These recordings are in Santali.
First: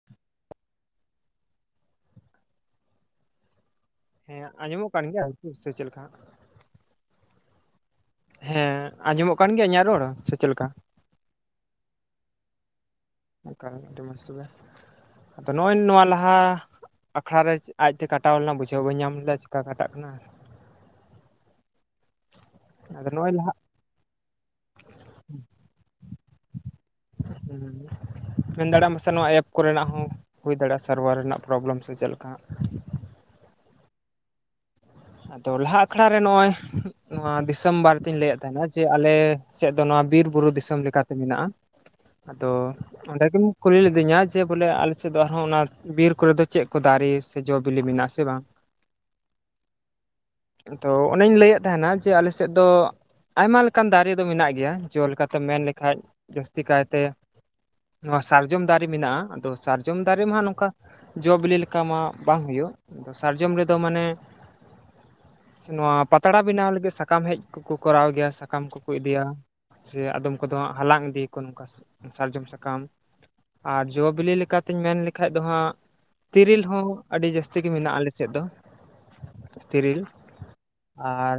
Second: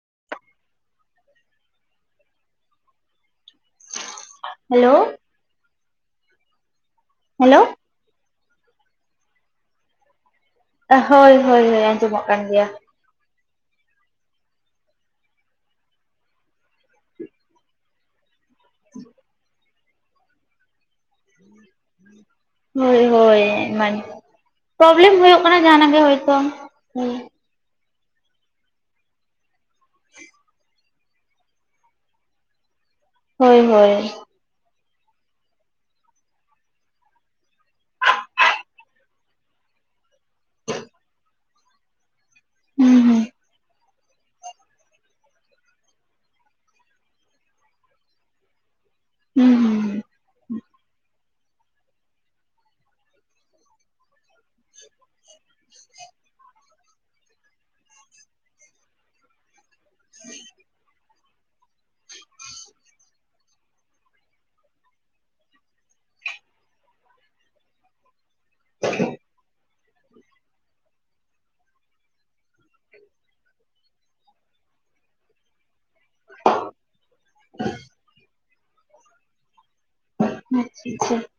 [inaudible] ᱦᱮᱸ ᱟᱸᱡᱚᱢᱚᱜ ᱠᱟᱱ ᱦᱮᱞᱳ ᱜᱮᱭᱟ ᱥᱮ ᱪᱮᱜ ᱞᱮᱠᱟ ᱦᱟᱸᱜ? ᱦᱮᱞᱳ᱾ ᱦᱮᱸ ᱟᱸᱡᱚᱢᱚᱜ ᱠᱟᱱ ᱜᱤᱭᱟ ᱤᱧᱟᱹᱜ ᱨᱚᱲ ᱥᱮ ᱪᱮᱫ ᱞᱮᱠᱟ? ᱦᱳᱭ ᱦᱳᱭ ᱦᱳᱭ ᱟᱸᱡᱚᱢᱚᱜ ᱠᱟᱱ ᱜᱤᱭᱟ᱾ ᱚᱱᱠᱟ ᱜᱮ ᱟᱹᱰᱤ ᱢᱚᱸᱡᱽ ᱛᱚᱵᱮ, ᱟᱫᱚ ᱱᱚᱜᱼᱚᱭ ᱱᱚᱣᱟ ᱞᱟᱦᱟ ᱟᱠᱷᱲᱟ ᱨᱮ ᱪᱮᱫ ᱟᱡ ᱛᱮ ᱠᱟᱴᱟᱣ ᱞᱮᱱᱟ ᱵᱩᱡᱷᱟᱹᱣ ᱵᱟᱹᱧ ᱧᱟᱢ ᱞᱮᱫᱟ ᱪᱮᱠᱟ ᱠᱟᱴᱟᱜ ᱠᱟᱱᱟ᱾ [inaudible] [inaudible] ᱦᱳᱭ ᱟᱫᱚ ᱱᱚᱜᱼᱚᱭ ᱦᱳᱭ ᱞᱟᱦᱟ ᱮᱢᱟᱱ, ᱯᱨᱚᱵᱞᱮᱢ ᱦᱩᱭᱩᱜ ᱠᱟᱱᱟ ᱡᱟᱦᱱᱟᱜ ᱜᱮ ᱦᱳᱭᱛᱚ, ᱦᱳᱭ᱾ ᱦᱩᱸ᱾ ᱢᱮᱱ ᱫᱟᱲᱮᱭᱟᱜᱼᱟ ᱯᱟᱥᱮ ᱱᱚᱣᱟ ᱮᱯ ᱠᱚᱨᱮᱱᱟᱜ ᱦᱚᱸ ᱦᱩᱭ ᱫᱟᱲᱮᱭᱟᱜᱼᱟ ᱥᱟᱨᱵᱷᱟᱨ ᱨᱮᱱᱟᱜ ᱯᱨᱚᱵᱞᱮᱢ ᱥᱮ ᱪᱮᱫ ᱞᱮᱠᱟ ᱦᱟᱸᱜ᱾ ᱦᱳᱭ ᱦᱳᱭ᱾ ᱟᱫᱚ ᱞᱟᱦᱟ ᱟᱠᱷᱲᱟ ᱨᱮ ᱱᱚᱜᱼᱚᱭ ᱱᱚᱣᱟ ᱫᱤᱥᱚᱢ ᱵᱟᱨᱮᱛᱮᱧ ᱞᱟᱹᱭᱮᱫ ᱛᱟᱦᱮᱱᱟ ᱡᱮ ᱟᱞᱮ ᱥᱮᱫ ᱫᱚ ᱱᱚᱣᱟ ᱵᱤᱨ ᱵᱩᱨᱩ ᱫᱤᱥᱚᱢ ᱞᱮᱠᱟᱛᱮ ᱢᱮᱱᱟᱜᱼᱟ᱾ ᱟᱫᱚ ᱦᱩᱸ ᱚᱸᱰᱮ ᱦᱩᱸ ᱜᱮᱢ ᱠᱩᱞᱤ ᱞᱤᱫᱤᱧᱟ ᱡᱮ ᱵᱚᱞᱮ ᱟᱞᱮ ᱥᱮᱫ ᱫᱚ ᱟᱨᱦᱚᱸ ᱚᱱᱟ ᱵᱤᱨ ᱠᱚᱨᱮ ᱫᱚ ᱪᱮᱫ ᱠᱚ ᱫᱟᱨᱮ ᱥᱮ ᱡᱚ ᱵᱤᱞᱤ ᱢᱮᱱᱟᱜᱼᱟ ᱥᱮ ᱵᱟᱝ᱾ ᱦᱩᱸ ᱦᱩᱸ ᱦᱩ᱾ ᱛᱚ ᱚᱱᱮᱧ ᱞᱟᱹᱭᱮᱫ ᱛᱟᱦᱮᱱᱟ ᱡᱮ ᱟᱞᱮ ᱥᱮᱫ ᱫᱚ ᱟᱭᱢᱟ ᱞᱮᱠᱟᱱ ᱫᱟᱨᱮ ᱫᱚ ᱢᱮᱱᱟᱜ ᱜᱮᱭᱟ, ᱡᱚ ᱞᱮᱠᱟᱛᱮᱢ ᱢᱮᱱ ᱞᱮᱠᱷᱟᱡ ᱡᱟᱹᱥᱛᱤ ᱠᱟᱭᱛᱮ ᱱᱚᱣᱟ ᱥᱟᱨᱡᱚᱢ ᱫᱟᱨᱮ ᱢᱮᱱᱟᱜᱼᱟ, ᱟᱫᱚ ᱥᱟᱨᱡᱚᱢ ᱫᱟᱨᱮ ᱢᱟ ᱦᱟᱸᱜ ᱱᱚᱝᱠᱟ ᱡᱚ ᱵᱤᱞᱤ ᱞᱮᱠᱟ ᱢᱟ ᱵᱟᱝ ᱦᱩᱭᱩᱜ-ᱟ, ᱟᱫᱚ ᱥᱟᱨᱡᱚᱢ ᱨᱮᱫᱚ ᱢᱟᱱᱮ ᱱᱚᱣᱟ ᱯᱟᱛᱲᱟ ᱵᱮᱱᱟᱣ ᱞᱟᱹᱜᱤᱫ ᱥᱟᱠᱟᱢ ᱦᱮᱡ ᱠᱚᱠᱚ ᱠᱚᱨᱟᱣ ᱜᱮᱭᱟ ᱥᱟᱠᱟᱢ ᱠᱚᱠᱚ ᱤᱫᱤᱭᱟ᱾ ᱥᱮ ᱟᱫᱚᱢ ᱠᱚᱫᱚ ᱦᱟᱸᱜ ᱦᱟᱞᱟᱝ ᱤᱫᱤᱭᱟᱠᱚ ᱱᱚᱝᱠᱟ ᱥᱟᱨᱡᱚᱢ ᱥᱟᱠᱟᱢ, ᱟᱨ ᱡᱚ ᱵᱤᱞᱤ ᱞᱮᱠᱟᱛᱤᱧ ᱢᱮᱱ ᱞᱮᱠᱷᱟᱡ ᱫᱚ ᱦᱟᱸᱜ ᱛᱤᱨᱤᱞ ᱦᱚᱸ ᱟᱹᱰᱤ ᱡᱟᱹᱥᱛᱤ ᱜᱮ ᱢᱮᱱᱟᱜᱼᱟ ᱟᱞᱮ ᱥᱮᱫ ᱫᱚ᱾ ᱛᱤᱨᱤᱞ ᱟᱪᱪᱷᱟ ᱟᱪᱪᱷᱟ ᱟᱨ,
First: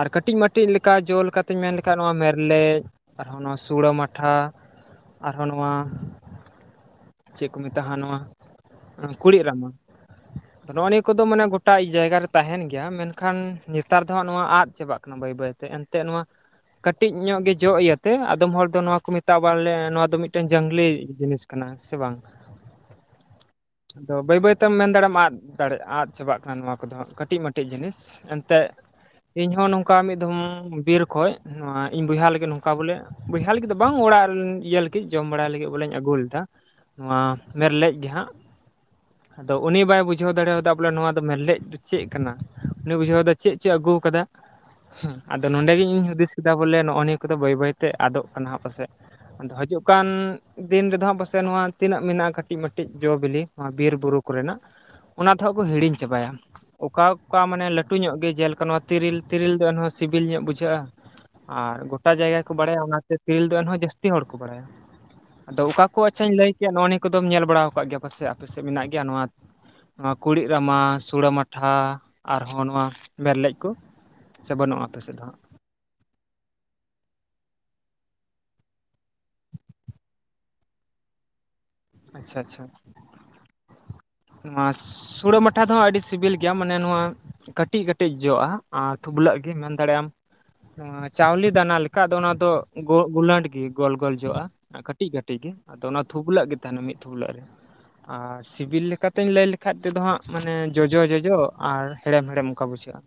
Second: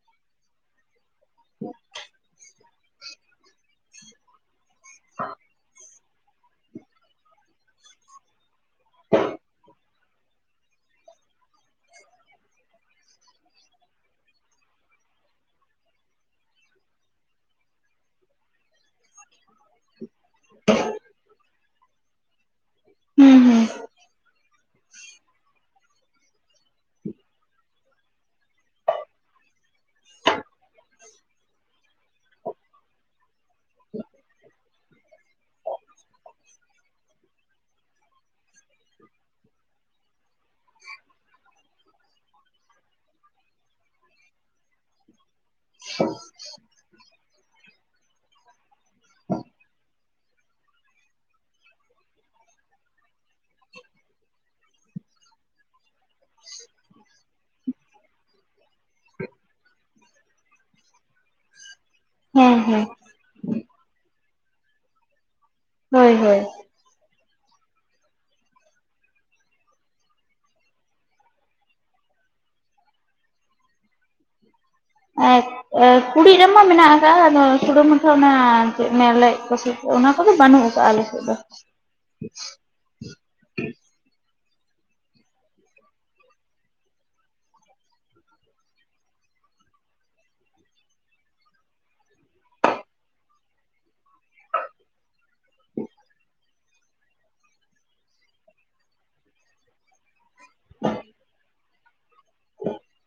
ᱟᱨ ᱠᱟᱹᱴᱤᱡ ᱢᱟ ᱴᱤᱡ ᱞᱮᱠᱟ ᱡᱚ ᱞᱮᱠᱟ ᱛᱮᱧ ᱢᱮᱱ ᱞᱮᱠᱷᱟᱡ ᱱᱚᱣᱟ ᱢᱮᱨᱞᱮᱡ ᱟᱨᱦᱚᱸ ᱱᱚᱣᱟ ᱥᱩᱲᱟᱹ ᱢᱟᱴᱷᱟ, ᱟᱨᱦᱚᱸ ᱱᱚᱣᱟ ᱪᱮᱫ ᱠᱚ ᱢᱮᱛᱟᱜᱼᱟ ᱱᱚᱣᱟ ᱮᱸ ᱠᱩᱲᱤᱫ ᱨᱟᱢᱟ᱾ ᱛᱚ ᱱᱚᱜᱼᱚ ᱱᱤᱭᱟᱹ ᱠᱚᱫᱚ ᱢᱟᱱᱮ ᱜᱚ ᱴᱟ ᱡᱟᱭᱜᱟ ᱨᱮ ᱛᱟᱦᱮᱱ ᱜᱮᱭᱟ ᱢᱮᱱᱠᱷᱟᱱ ᱱᱮᱛᱟᱨ ᱫᱚ ᱦᱟᱸᱜ ᱱᱚᱣᱟ ᱟᱫ ᱪᱟᱵᱟᱜ ᱠᱟᱱᱟ ᱵᱟᱹᱭ ᱵᱟᱹᱭ ᱛᱮ ᱮᱱᱛᱮᱜ ᱱᱚᱣᱟ ᱠᱟᱹᱴᱤᱡ ᱧᱚᱜ ᱜᱮ ᱡᱚᱜ ᱤᱭᱟᱹᱛᱮ ᱟᱫᱚᱢ ᱦᱚᱲ ᱫᱚ ᱱᱚᱣᱟ ᱠᱚ ᱢᱮᱛᱟᱜ-ᱟ ᱵᱚᱞᱮ ᱱᱚᱣᱟ ᱫᱚ ᱢᱤᱫᱴᱮᱱ ᱡᱟᱝᱞᱤ ᱡᱤᱱᱤᱥ ᱠᱟᱱᱟ ᱥᱮ ᱵᱟᱝ, ᱦᱩᱸ ᱦᱩᱸ ᱟᱫᱚ ᱵᱟᱹᱭ ᱵᱟᱹᱭ ᱛᱮᱢ ᱢᱮᱱ ᱫᱟᱲᱮᱢ ᱟᱫ ᱫᱟᱲᱮᱜ ᱟᱫ ᱪᱟᱵᱟᱜ ᱠᱟᱱᱟ ᱱᱚᱣᱟ ᱠᱚᱫᱚ ᱦᱟᱸᱜ ᱠᱟᱹᱴᱤᱡ ᱢᱟᱴᱤᱡ ᱡᱤᱱᱤᱥ ᱮᱱᱛᱮᱫ ᱤᱧᱦᱚᱸ ᱱᱚᱝᱠᱟ ᱢᱤᱫ ᱫᱷᱚᱢ ᱵᱤᱨ ᱠᱷᱚᱡ ᱱᱚᱣᱟ ᱤᱧ ᱵᱚᱭᱦᱟ ᱞᱟᱹᱜᱤᱫ ᱱᱚᱝᱠᱟ ᱵᱚᱞᱮ ᱵᱚᱭᱦᱟ ᱞᱟᱹᱜᱤᱫ ᱫᱚ ᱵᱟᱝ ᱚᱲᱟᱜ ᱤᱭᱟᱹ ᱞᱟᱹᱜᱤᱫ ᱡᱚᱢ ᱵᱟᱲᱟᱭ ᱞᱟᱹᱜᱤᱫ ᱵᱚᱞᱮᱧ ᱟᱹᱜᱩ ᱞᱮᱫᱟ᱾ ᱱᱚᱣᱟ ᱢᱮᱨᱞᱮᱡ ᱜᱮ ᱦᱟᱸᱜ, ᱟᱫᱚ ᱩᱱᱤ ᱵᱟᱭ ᱵᱩᱡᱷᱟᱹᱣ ᱫᱟᱲᱮᱣᱟᱫᱟ ᱵᱚᱞᱮ ᱱᱚᱣᱟ ᱫᱟ ᱢᱮᱨᱞᱮᱡ ᱫᱚ ᱪᱮᱫ ᱠᱟᱱᱟ, ᱩᱱᱤ ᱵᱩᱡᱷᱟᱹᱣᱫᱟ ᱪᱮᱫ ᱪᱚᱭ ᱟᱹᱜᱩ ᱠᱟᱫᱟ, ᱦᱩᱸ, ᱟᱫᱚ ᱱᱚᱸᱰᱮ ᱜᱤᱧ ᱦᱩᱫᱤᱥ ᱠᱮᱫᱟ ᱵᱚᱞᱮ ᱱᱚᱜᱼᱚ ᱱᱤᱭᱟᱹ ᱠᱚᱫᱚ ᱵᱟᱹᱭ ᱵᱟᱹᱭᱛᱮ ᱟᱫᱚᱜ ᱠᱟᱱᱟ ᱦᱟᱸᱜ ᱯᱟᱥᱮᱫ᱾ ᱟᱫᱚ ᱦᱟᱡᱩᱜ ᱠᱟᱱ ᱫᱤᱱ ᱨᱮᱫᱚ ᱦᱟᱸᱜ ᱯᱟᱥᱮ ᱱᱚᱣᱟ ᱛᱤᱱᱟᱹᱜ ᱢᱮᱱᱟᱜᱼᱟ ᱠᱟᱹᱴᱤᱡ ᱢᱟᱴᱤᱡ ᱡᱚ ᱵᱤᱞᱤ ᱱᱚᱣᱟ ᱵᱤᱨ ᱵᱩᱨᱩ ᱠᱚᱨᱮᱱᱟᱜ, ᱚᱱᱟ ᱫᱚ ᱦᱟᱸᱜ ᱠᱚ ᱦᱤᱲᱤᱧ ᱪᱟᱵᱟᱭᱟ᱾ ᱚᱠᱟ ᱚᱠᱟ ᱢᱟᱱᱮ ᱞᱟᱹᱴᱩ ᱧᱚᱜ ᱜᱮ ᱡᱮᱞᱮᱠᱟ ᱱᱚᱣᱟ ᱛᱮᱨᱤᱞ ᱛᱮᱨᱤᱞ ᱫᱚ ᱮᱱᱦᱚᱸ ᱥᱤᱵᱤᱞ ᱧᱚᱜ ᱵᱩᱡᱷᱟᱹᱜᱼᱟ᱾ [unintelligible] ᱜᱳᱴᱟ ᱡᱟᱭᱜᱟ ᱠᱚ ᱦᱮᱸ ᱦᱮᱸ ᱵᱟᱲᱟᱭᱟ ᱚᱱᱟᱛᱮ ᱛᱤᱨᱤᱞ ᱫᱚ ᱮᱱᱦᱚᱸ ᱡᱟᱹᱥᱛᱤ ᱦᱚᱲ ᱠᱚ ᱵᱟᱲᱟᱭᱟ ᱟᱫᱚ ᱚᱠᱟ ᱠᱚ ᱦᱳᱭ ᱟᱪᱪᱷᱟᱹᱧ ᱦᱳᱭ ᱞᱟᱹᱭ ᱱᱚᱜ ᱱᱤᱭᱟᱹ ᱠᱚᱫᱚᱢ ᱧᱮᱞ ᱵᱟᱲᱟ ᱟᱠᱟᱫ ᱜᱮᱭᱟ ᱯᱟᱥᱮ ᱟᱯᱮ ᱥᱮᱫ ᱢᱮᱱᱟᱜ ᱜᱮᱭᱟ ᱱᱚᱣᱟ ᱱᱚᱣᱟ ᱠᱩᱲᱤᱫ ᱨᱟᱢᱟ? ᱥᱩᱲᱟᱹ ᱢᱟᱴᱷᱟ ᱟᱨᱦᱚᱸ ᱱᱚᱣᱟ ᱢᱮᱨᱞᱮᱡ ᱠᱚ ᱥᱮ ᱵᱟᱹᱱᱩᱜ-ᱟ ᱟᱯᱮ ᱥᱮᱫ ᱫᱚ ᱦᱟᱸᱜ? ᱮ ᱠᱩᱲᱤᱫ ᱨᱟᱢᱟ ᱢᱮᱱᱟᱜ ᱟᱠᱟᱜ-ᱟ ᱟᱫᱚ ᱥᱩᱲᱟᱹ ᱢᱟᱴᱷᱟ ᱚᱱᱟ ᱪᱮᱫ ᱢᱮᱨᱞᱮᱡ ᱠᱚᱥᱮ ᱚᱱᱟ ᱠᱚᱫᱚ ᱵᱟᱹᱱᱩᱜ ᱠᱟᱜ-ᱟ ᱟᱞᱮ ᱥᱮᱫ ᱫᱚ᱾ ᱟᱪᱪᱷᱟ ᱟᱪᱪᱷᱟ᱾ ᱱᱚᱣᱟ ᱥᱩᱲᱟᱹ ᱢᱟᱴᱷᱟ ᱫᱚ ᱦᱟᱸᱜ ᱟᱹᱰᱤ ᱥᱤᱵᱤᱞ ᱜᱮᱭᱟ ᱢᱟᱱᱮ ᱱᱚᱣᱟ ᱠᱟᱹᱴᱤᱡ ᱠᱟᱹᱴᱤᱡ ᱡᱚ-ᱟ ᱟᱨ ᱛᱩᱵᱞᱟᱹᱜ ᱜᱮ ᱢᱮᱱ ᱫᱟᱲᱮᱭᱟᱜ ᱟᱢ ᱱᱚᱣᱟ ᱪᱟᱣᱞᱮ ᱫᱟᱱᱟ ᱞᱮᱠᱟ ᱟᱫᱚ ᱚᱱᱟ ᱫᱚ ᱜᱳᱜ ᱜᱩᱞᱟᱹᱴ ᱜᱮ ᱜᱳᱞ ᱜᱳᱞ ᱡᱚ-ᱟ᱾ ᱠᱟᱹᱴᱤᱡ ᱠᱟᱹᱴᱤᱡ ᱜᱮ ᱟᱫᱚ ᱚᱱᱟ ᱛᱷᱩᱯᱞᱟᱹᱜ ᱜᱮ ᱛᱟᱦᱮᱱᱟ ᱢᱤᱫ ᱛᱷᱩᱯᱞᱟᱹᱜ ᱨᱮ ᱟᱨ ᱥᱤᱵᱤᱞ ᱞᱮᱠᱟ ᱛᱮᱧ ᱞᱟᱹᱭ ᱞᱮᱠᱷᱟᱡ ᱛᱮᱫᱚ ᱦᱟᱸᱜ ᱢᱟᱱᱮ ᱡᱚᱡᱚ ᱡᱚᱡᱚ ᱟᱨ ᱦᱮᱬᱮᱢ ᱦᱮᱬᱮᱢ ᱚᱱᱠᱟ ᱵᱩᱡᱷᱟᱹᱜ-ᱟ᱾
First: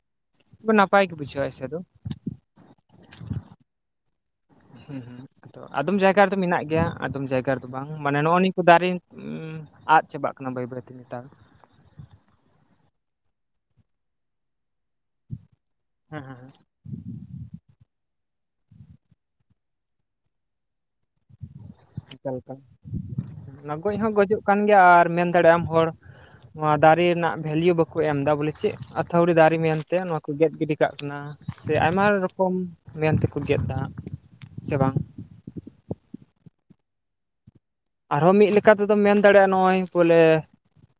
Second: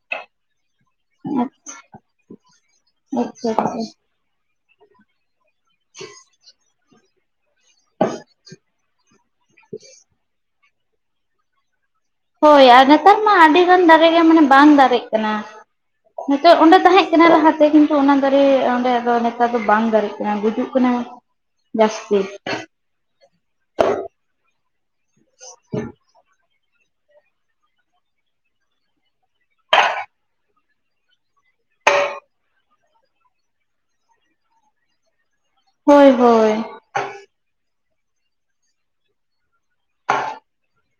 ᱱᱟᱯᱟᱭ ᱜᱮ ᱵᱩᱡᱷᱟᱹᱣᱟ ᱮᱥᱮ ᱫᱚ᱾ [unintelligible] ᱦᱮᱸ ᱦᱮᱸ ᱟᱫᱚᱢ ᱡᱟᱭᱜᱟ ᱨᱮᱫᱚ ᱢᱮᱱᱟᱜ ᱜᱮᱭᱟ ᱟᱫᱚᱢ ᱡᱟᱭᱜᱟ ᱵᱟᱝ ᱢᱟᱱᱮ ᱱᱚᱜ-ᱚᱭ ᱱᱤᱭᱟᱹ ᱫᱟᱨᱮ ᱟᱫ ᱪᱟᱵᱟᱜ ᱠᱟᱱᱟ ᱵᱟᱹᱭ ᱵᱟᱹᱭᱛᱮ ᱱᱮᱛᱟᱨ ᱦᱳᱭ ᱟᱨ ᱱᱮᱛᱟᱨ ᱢᱟ ᱟᱹᱰᱤᱜᱟᱱ ᱫᱟᱨᱮ ᱜᱮ ᱢᱟᱱᱮ ᱵᱟᱝ ᱫᱟᱨᱮᱜ ᱠᱟᱱᱟ ᱦᱮᱸ ᱦᱮᱸ ᱱᱤᱛᱚᱜ ᱚᱸᱰᱮ ᱛᱟᱦᱮᱸᱫ ᱠᱟᱱᱟ ᱞᱟᱦᱟᱛᱮ ᱠᱤᱱᱛᱩ ᱚᱱᱟ ᱫᱟᱨᱮ ᱚᱸᱰᱮ ᱫᱚ ᱱᱮᱛᱟᱨ ᱫᱚ ᱵᱟᱝ ᱫᱟᱨᱮᱜ ᱠᱟᱱᱟ ᱜᱩᱡᱩᱜ ᱠᱟᱱᱟ᱾ ᱡᱟᱹᱥᱛᱤ ᱪᱮᱫ ᱞᱮᱠᱟ ᱚᱱᱟ ᱜᱚᱡ ᱦᱚᱸ ᱜᱚᱡᱚᱜ ᱠᱟᱱ ᱜᱮᱭᱟ ᱟᱨ ᱢᱮᱱ ᱫᱟᱲᱮᱭᱟᱜ ᱟᱢ ᱦᱚᱲ ᱱᱚᱣᱟ ᱫᱟᱨᱮ ᱨᱮᱱᱟᱜ ᱵᱷᱮᱞᱤᱭᱩ ᱵᱟᱠᱚ ᱮᱢ ᱮᱫᱟ ᱵᱚᱞᱮ ᱪᱮᱫ ᱟᱹᱛᱷᱟᱹᱣᱲᱤ ᱫᱟᱨᱮ ᱢᱮᱱᱛᱮ ᱱᱚᱣᱟ ᱠᱚ ᱜᱮᱫ ᱜᱤᱰᱤ ᱠᱟᱜ ᱠᱟᱱᱟ᱾ ᱥᱮ ᱟᱭᱢᱟ ᱨᱚᱠᱚᱢ ᱢᱮᱱ ᱛᱮᱠᱚ ᱜᱮᱫ ᱫᱟ ᱥᱮ ᱵᱟᱝ᱾ ᱦᱳᱭ ᱦᱳᱭ᱾ ᱟᱨᱦᱚᱸ ᱢᱤᱫ ᱞᱮᱠᱟ ᱛᱮᱫᱚᱢ ᱢᱮᱱ ᱫᱟᱲᱮᱭᱟᱜ-ᱟ ᱱᱚ-ᱚᱭ ᱵᱚᱞᱮ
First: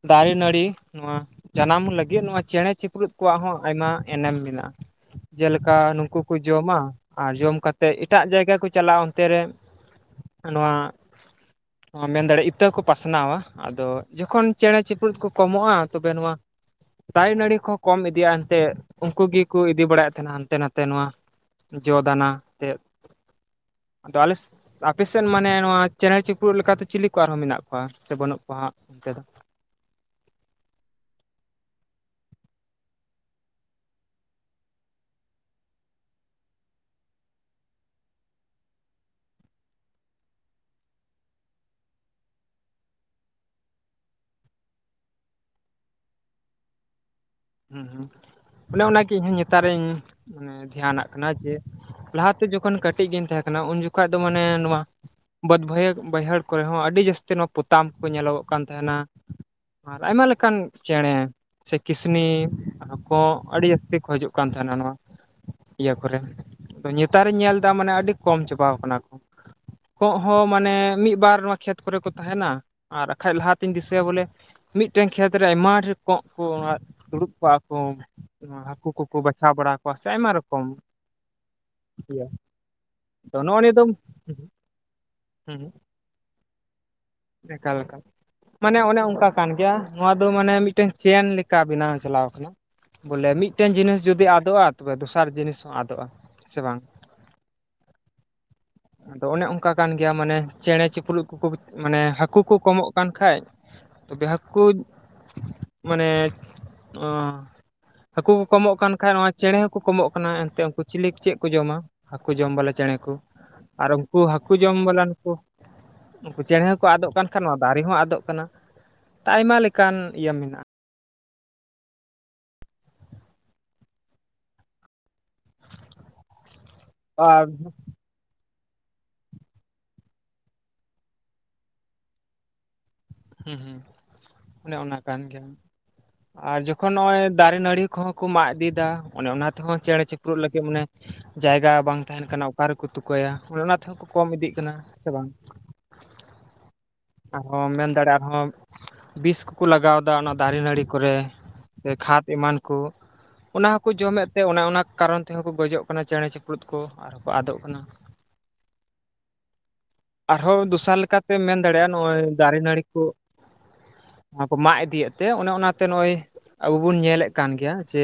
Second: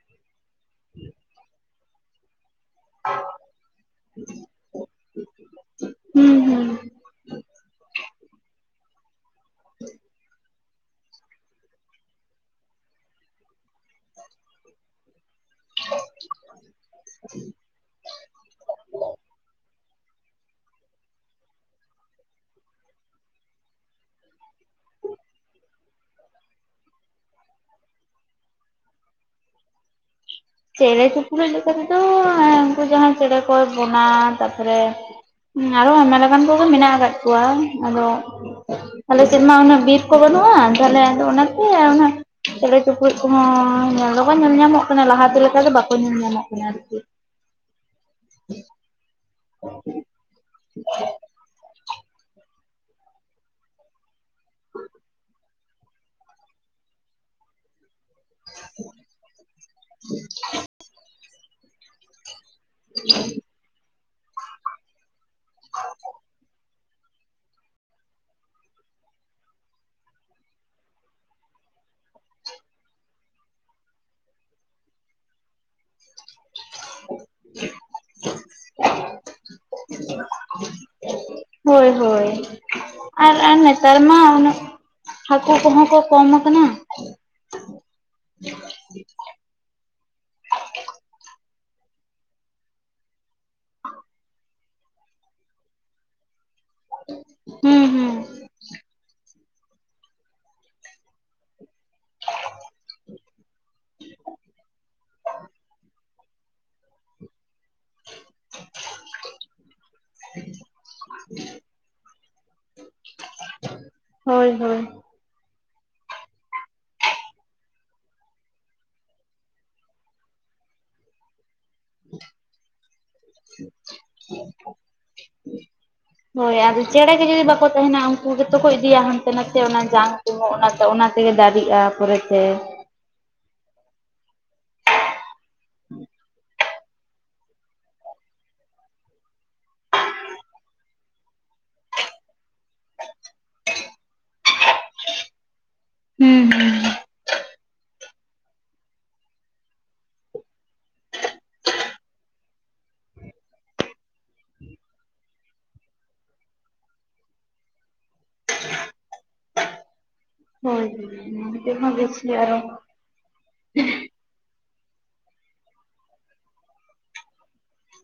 ᱫᱟᱨᱮ ᱱᱟᱹᱲᱤ ᱱᱚᱣᱟ ᱡᱟᱱᱟᱢ ᱞᱟᱹᱜᱤᱫ ᱱᱚᱣᱟ ᱪᱮᱬᱮᱸ ᱪᱤᱯᱨᱩᱫ ᱠᱚᱣᱟᱜ ᱦᱚᱸ ᱟᱭᱢᱟ ᱮᱱᱮᱢ ᱢᱮᱱᱟᱜ-ᱟ᱾ ᱡᱮᱞᱮᱠᱟ ᱱᱩᱠᱩ ᱠᱚ ᱦᱩᱸ ᱦᱩᱸ ᱡᱚᱢᱟ ᱟᱨ ᱡᱚᱢ ᱠᱟᱛᱮᱫ ᱮᱴᱟᱜ ᱡᱟᱭᱜᱟ ᱠᱚ ᱪᱟᱞᱟᱜ-ᱟ, ᱚᱱᱛᱮ ᱨᱮ [unintelligible] ᱱᱚᱣᱟ ᱢᱮᱱ ᱫᱟᱲᱮᱭᱟᱜ-ᱟ ᱤᱛᱟᱹ ᱠᱚ ᱯᱟᱥᱱᱟᱣᱟ ᱟᱫᱚ ᱡᱚᱠᱷᱚᱱ ᱪᱮᱬᱮᱸ ᱪᱤᱯᱨᱩᱫ ᱠᱚ ᱠᱚᱢᱚᱜ-ᱟ ᱛᱚᱵᱮ ᱱᱚᱣᱟ ᱫᱟᱨᱮ ᱱᱟᱹᱲᱤ ᱠᱚ ᱠᱚᱢ ᱤᱫᱤᱜ-ᱟ ᱟᱱᱛᱮ ᱩᱱᱠᱩ ᱜᱮᱠᱚ ᱤᱫᱤ ᱵᱟᱲᱟᱭᱮᱫ ᱛᱟᱦᱮᱱᱟ ᱦᱟᱱᱛᱮ ᱱᱟᱛᱮ ᱱᱚᱣᱟ ᱡᱚ ᱫᱟᱱᱟ ᱟᱫᱚ ᱟᱞᱮ ᱟᱯᱮ ᱥᱮᱫ ᱢᱟᱱᱮ ᱱᱚᱣᱟ ᱪᱮᱬᱮᱸ ᱪᱩᱯ ᱨᱩᱯᱲᱩᱜ ᱞᱮᱠᱟᱛᱮ ᱪᱤᱞᱤ ᱠᱚ ᱟᱨᱦᱚᱸ ᱢᱮᱱᱟᱜ ᱠᱚᱣᱟ ᱥᱮ ᱵᱟᱹᱱᱩᱜ ᱠᱚᱣᱟ ᱦᱟᱸᱜ ᱚᱱᱛᱮ ᱫᱚ? ᱪᱮᱬᱮᱸ ᱪᱩᱯᱨᱩᱫ ᱞᱮᱠᱟ ᱛᱮᱫᱚ ᱩᱱᱠᱩ ᱡᱟᱦᱟᱸᱭ ᱪᱮᱬᱮᱸ ᱠᱚ ᱵᱚᱱᱟ ᱛᱟᱯᱚᱨᱮ ᱟᱨᱚ ᱟᱭᱢᱟ ᱞᱮᱠᱟᱱ ᱠᱚᱜᱮ ᱢᱮᱱᱟᱜ ᱟᱠᱟᱫ ᱠᱚᱣᱟ, ᱟᱫᱚ ᱟᱞᱮ ᱥᱮᱫ ᱢᱟ ᱩᱱᱟᱹᱜ ᱵᱤᱨ ᱠᱚ ᱵᱟᱹᱱᱩᱜ-ᱟ ᱛᱟᱦᱚᱞᱮ ᱟᱫᱚ ᱚᱱᱟᱛᱮ ᱪᱮᱬᱮᱸ ᱪᱩᱯᱲᱩᱫ ᱠᱚᱦᱚᱸ ᱧᱮᱞ ᱫᱚᱠᱚ ᱧᱮᱞ ᱧᱟᱢᱚᱜ ᱠᱟᱱᱟ ᱞᱟᱦᱟᱛᱮ ᱞᱮᱠᱟ ᱫᱚ ᱵᱟᱠᱚ ᱧᱮᱞ ᱧᱟᱢᱚᱜ ᱠᱟᱱᱟ ᱟᱨᱠᱤ᱾ ᱦᱩᱸ ᱦᱩᱸ ᱚᱱᱮ ᱚᱱᱟᱜᱮ ᱤᱧᱦᱩᱧ ᱱᱮᱛᱟᱨ ᱨᱤᱧ ᱫᱷᱮᱭᱟᱱᱟᱜ ᱠᱟᱱᱟ ᱡᱮ ᱞᱟᱦᱟᱛᱮ ᱡᱚᱠᱷᱚᱱ ᱠᱟᱹᱴᱤᱡ ᱜᱤᱧ ᱛᱟᱦᱮᱸ ᱠᱟᱱᱟ ᱩᱱ ᱡᱚᱠᱷᱚᱡ ᱫᱚ ᱢᱟᱱᱮ ᱱᱚᱣᱟ ᱵᱟᱹᱫᱽ ᱵᱟᱹᱭ ᱵᱟᱹᱭᱦᱟᱹᱲ ᱠᱚᱨᱮ ᱦᱚᱸ ᱟᱹᱰᱤ ᱡᱟᱹᱥᱛᱤ ᱱᱚᱣᱟ ᱯᱩᱛᱷᱤ ᱛᱟᱢ ᱠᱚ ᱧᱮᱞᱚᱜᱚᱜ ᱠᱟᱱ ᱛᱟᱦᱮᱱᱟ ᱟᱨ ᱟᱭᱢᱟ ᱞᱮᱠᱟᱱ ᱪᱮᱬᱮᱸ ᱥᱮ ᱠᱤᱥᱱᱤ᱾ ᱟᱠᱚ ᱟᱹᱰᱤ ᱡᱟᱹᱥᱛᱤ ᱠᱚ ᱦᱤᱡᱩᱜ ᱠᱟᱱ ᱛᱟᱦᱮᱱᱟ ᱱᱚᱣᱟ ᱤᱭᱟᱹ ᱠᱚᱨᱮ ᱱᱮᱛᱟᱨᱤᱧ ᱧᱮᱞ ᱫᱟ ᱢᱟᱱᱮ ᱟᱹᱰᱤ ᱠᱚᱢ ᱪᱟᱵᱟᱟᱣ ᱠᱟᱱᱟ ᱠᱚ ᱾ ᱠᱚᱸᱜ ᱦᱚᱸ ᱢᱟᱱᱮ ᱢᱤᱫᱵᱟᱨ ᱱᱚᱣᱟ ᱠᱷᱮᱛ ᱠᱚᱨᱮ ᱠᱚ ᱛᱟᱦᱮᱱᱟ᱾ ᱟᱨ ᱟᱠᱷᱟᱡ ᱞᱟᱦᱟᱛᱤᱧ ᱫᱤᱥᱟᱹᱭᱟ ᱵᱚᱞᱮ ᱢᱤᱫᱴᱮᱱ ᱠᱷᱮᱛ ᱨᱮ ᱟᱭᱢᱟ ᱰᱷᱮᱨ ᱠᱚᱸᱜ ᱠᱚ ᱫᱩᱲᱩᱵ ᱠᱚᱜ-ᱟ ᱠᱚ ᱦᱟᱹᱠᱩ ᱠᱚᱠᱚ ᱵᱟᱪᱷᱟᱣ ᱵᱟᱲᱟ ᱠᱚᱣᱟ ᱥᱮ ᱟᱭᱢᱟ ᱨᱚᱠᱚᱢ᱾ ᱦᱳᱭ ᱤᱭᱟᱹ ᱦᱳᱭ ᱟᱨ ᱛᱚ ᱟᱨ ᱱᱚᱜᱼᱚ ᱱᱤᱭᱟᱹ ᱫᱚ ᱱᱮᱛᱟᱨ ᱢᱟ ᱩᱱᱟᱹᱜ ᱦᱟᱹᱠᱩ ᱠᱚᱦᱚᱸ ᱠᱚ ᱠᱚᱢ ᱟᱠᱟᱱᱟ ᱾ ᱪᱮᱠᱟ ᱞᱮᱠᱟ ᱢᱟᱱᱮ ᱚᱱᱮ ᱚᱱᱠᱟ ᱠᱟᱱ ᱜᱮᱭᱟ ᱱᱚᱣᱟ ᱫᱚ ᱢᱟᱱᱮ ᱢᱤᱫᱴᱮᱱ ᱪᱮᱱ ᱞᱮᱠᱟ ᱵᱮᱱᱟᱣ ᱪᱟᱞᱟᱣ ᱟᱠᱟᱱᱟ ᱾ ᱵᱚᱞᱮ ᱢᱤᱫᱴᱮᱱ ᱡᱤᱱᱤᱥ ᱡᱩᱫᱤ ᱟᱫᱚᱜᱼᱟ ᱛᱚᱵᱮ ᱫᱚᱥᱟᱨ ᱡᱤᱱᱤᱥ ᱦᱚᱸ ᱟᱫᱚᱜᱼᱟ ᱥᱮ ᱵᱟᱝ ᱾ ᱦᱩᱸ ᱦᱩᱸ ᱾ ᱟᱫᱚ ᱚᱱᱮ ᱚᱱᱠᱟ ᱠᱟᱱ ᱜᱮᱭᱟ ᱢᱟᱱᱮ ᱪᱮᱬᱮ ᱪᱤᱯᱨᱩᱫ ᱠᱩᱡ ᱢᱟᱱᱮ ᱦᱟᱹᱠᱩ ᱠᱚ ᱠᱚᱢᱚᱜ ᱠᱟᱱ ᱠᱷᱟᱡ ᱛᱚᱵᱮ ᱦᱟᱹᱠᱩᱡ ᱢᱟᱱᱮ ᱚᱸ ᱦᱟᱹᱠᱩ ᱠᱚ ᱠᱚᱢᱚᱜ ᱠᱟᱱ ᱠᱷᱟᱡ ᱱᱚᱣᱟ ᱪᱮᱬᱮ ᱦᱚᱸᱠᱚ ᱠᱚᱢᱚᱜ ᱠᱟᱱᱟ ᱮᱱᱛᱮᱫ ᱩᱱᱠᱩ ᱪᱤᱞᱤᱠ ᱪᱮᱜ ᱠᱚ ᱡᱚᱢᱟ ᱾ ᱦᱟᱹᱠᱩ ᱡᱚᱢ ᱵᱟᱞᱟ ᱪᱮᱬᱮ ᱠᱚ ᱟᱨ ᱩᱱᱠᱩ ᱦᱳᱭ ᱦᱟᱹᱠᱩ ᱡᱚᱢ ᱦᱳᱭ ᱵᱟᱞᱟ ᱱᱩᱠᱩ ᱩᱱᱠᱩ ᱪᱮᱬᱮ ᱦᱚᱸᱠᱚ ᱟᱫᱚᱜ ᱠᱟᱱ ᱠᱷᱟᱱ ᱢᱟ ᱫᱟᱨᱮ ᱦᱚᱸ ᱟᱫᱚᱜ ᱠᱟᱱᱟ ᱟᱭᱢᱟ ᱞᱮᱠᱟᱱ ᱤᱭᱟᱹ ᱢᱮᱱᱟᱜ ᱾ [inaudible] ᱦᱳᱭ ᱟᱫᱚ ᱪᱮᱬᱮ ᱜᱮ ᱟᱨ ᱡᱩᱫᱤ ᱵᱟᱠᱚ ᱛᱟᱦᱮᱱᱟ ᱩᱱ ᱠᱩ ᱜᱮᱛᱚ ᱠᱚ ᱤᱫᱤᱭᱟ ᱦᱟᱱᱛᱮ ᱱᱟᱛᱮ ᱚᱱᱟ ᱡᱟᱝ ᱛᱩᱱᱩᱜ ᱚᱱᱟᱛᱮ ᱚᱱᱟ ᱛᱮᱜᱮ ᱫᱟᱨᱮᱜᱼᱟ ᱯᱚᱨᱮᱛᱮ ᱩᱸᱻᱦᱩᱸ ᱚᱱᱮ ᱚᱱᱟ ᱠᱟᱱ ᱜᱮᱭᱟ ᱾ [inaudible] ᱟᱨ ᱡᱚᱠᱷᱚᱱ ᱱᱚᱜᱼᱚᱭ ᱫᱟᱨᱮ ᱱᱟᱹᱲᱤ ᱠᱚᱦᱚᱸ ᱠᱚ ᱢᱟᱜ ᱤᱫᱤᱭ ᱮᱫᱟ ᱚᱱᱮ ᱚᱱᱟ ᱛᱮᱦᱚᱸ ᱪᱮᱬᱮ ᱪᱤᱯᱨᱩᱫ ᱞᱟᱹᱜᱤᱫ ᱢᱟᱱᱮ ᱡᱟᱭᱜᱟ ᱵᱟᱝ ᱛᱟᱦᱮᱱ ᱠᱟᱱᱟ ᱚᱠᱟ ᱨᱮᱠᱚ ᱛᱩᱠᱟᱹᱭᱟ ᱚᱱᱮ ᱚᱱᱟ ᱛᱮᱦᱚᱸ ᱠᱚ ᱠᱚᱢ ᱤᱫᱤᱜ ᱠᱟᱱᱟ ᱥᱮ ᱵᱟᱝ ᱾ ᱦᱩᱸ ᱦᱩᱸ ᱾ ᱟᱨᱦᱚᱸ ᱢᱮᱱ ᱫᱟᱲᱮᱜ ᱟᱨᱦᱚᱸ ᱵᱤᱥ ᱠᱚᱠᱚ ᱞᱟᱜᱟᱣ ᱮᱫᱟ ᱚᱱᱟ ᱫᱟᱨᱮ ᱱᱟᱹᱲᱤ ᱠᱚᱨᱮ ᱥᱮ ᱠᱷᱟᱫᱽ ᱮᱢᱟᱱ ᱠᱚ ᱾ ᱚᱱᱟ ᱦᱚᱸᱠᱚ ᱡᱚᱢᱮᱜ ᱛᱮ ᱚᱱᱟ ᱚᱱᱟ ᱠᱟᱨᱚᱱ ᱛᱮᱦᱚᱸ ᱠᱚ ᱜᱚᱡᱚᱜ ᱠᱟᱱᱟ ᱪᱮᱬᱮ ᱪᱤᱯᱨᱩᱫ ᱠᱚ ᱟᱨ ᱦᱚᱸ ᱠᱚ ᱟᱫᱚᱜ ᱠᱟᱱᱟ᱾ ᱟᱨ ᱦᱚᱸ ᱦᱳᱭ ᱫᱚᱥᱟᱨ ᱞᱮᱠᱟ ᱛᱮᱢ ᱚᱱᱟ ᱢᱮᱱ ᱠᱷᱟᱹᱛᱤᱨ ᱫᱟᱲᱮᱜ-ᱟ ᱦᱚᱸ ᱱᱚᱜ-ᱚᱭ ᱵᱮᱥᱤ ᱟᱨᱚ ᱫᱟᱨᱮ ᱱᱟᱹᱲᱤ ᱠᱚ᱾ ᱚᱱᱟ ᱠᱚ ᱢᱟᱜ ᱤᱫᱤᱭᱮᱜ ᱛᱮ ᱚᱱᱮ ᱚᱱᱟ ᱛᱮ ᱱᱚᱜ-ᱚᱭ ᱟᱵᱩ ᱵᱩᱱ ᱧᱮᱞᱮᱜ ᱠᱟᱱ ᱜᱮᱭᱟ ᱡᱮ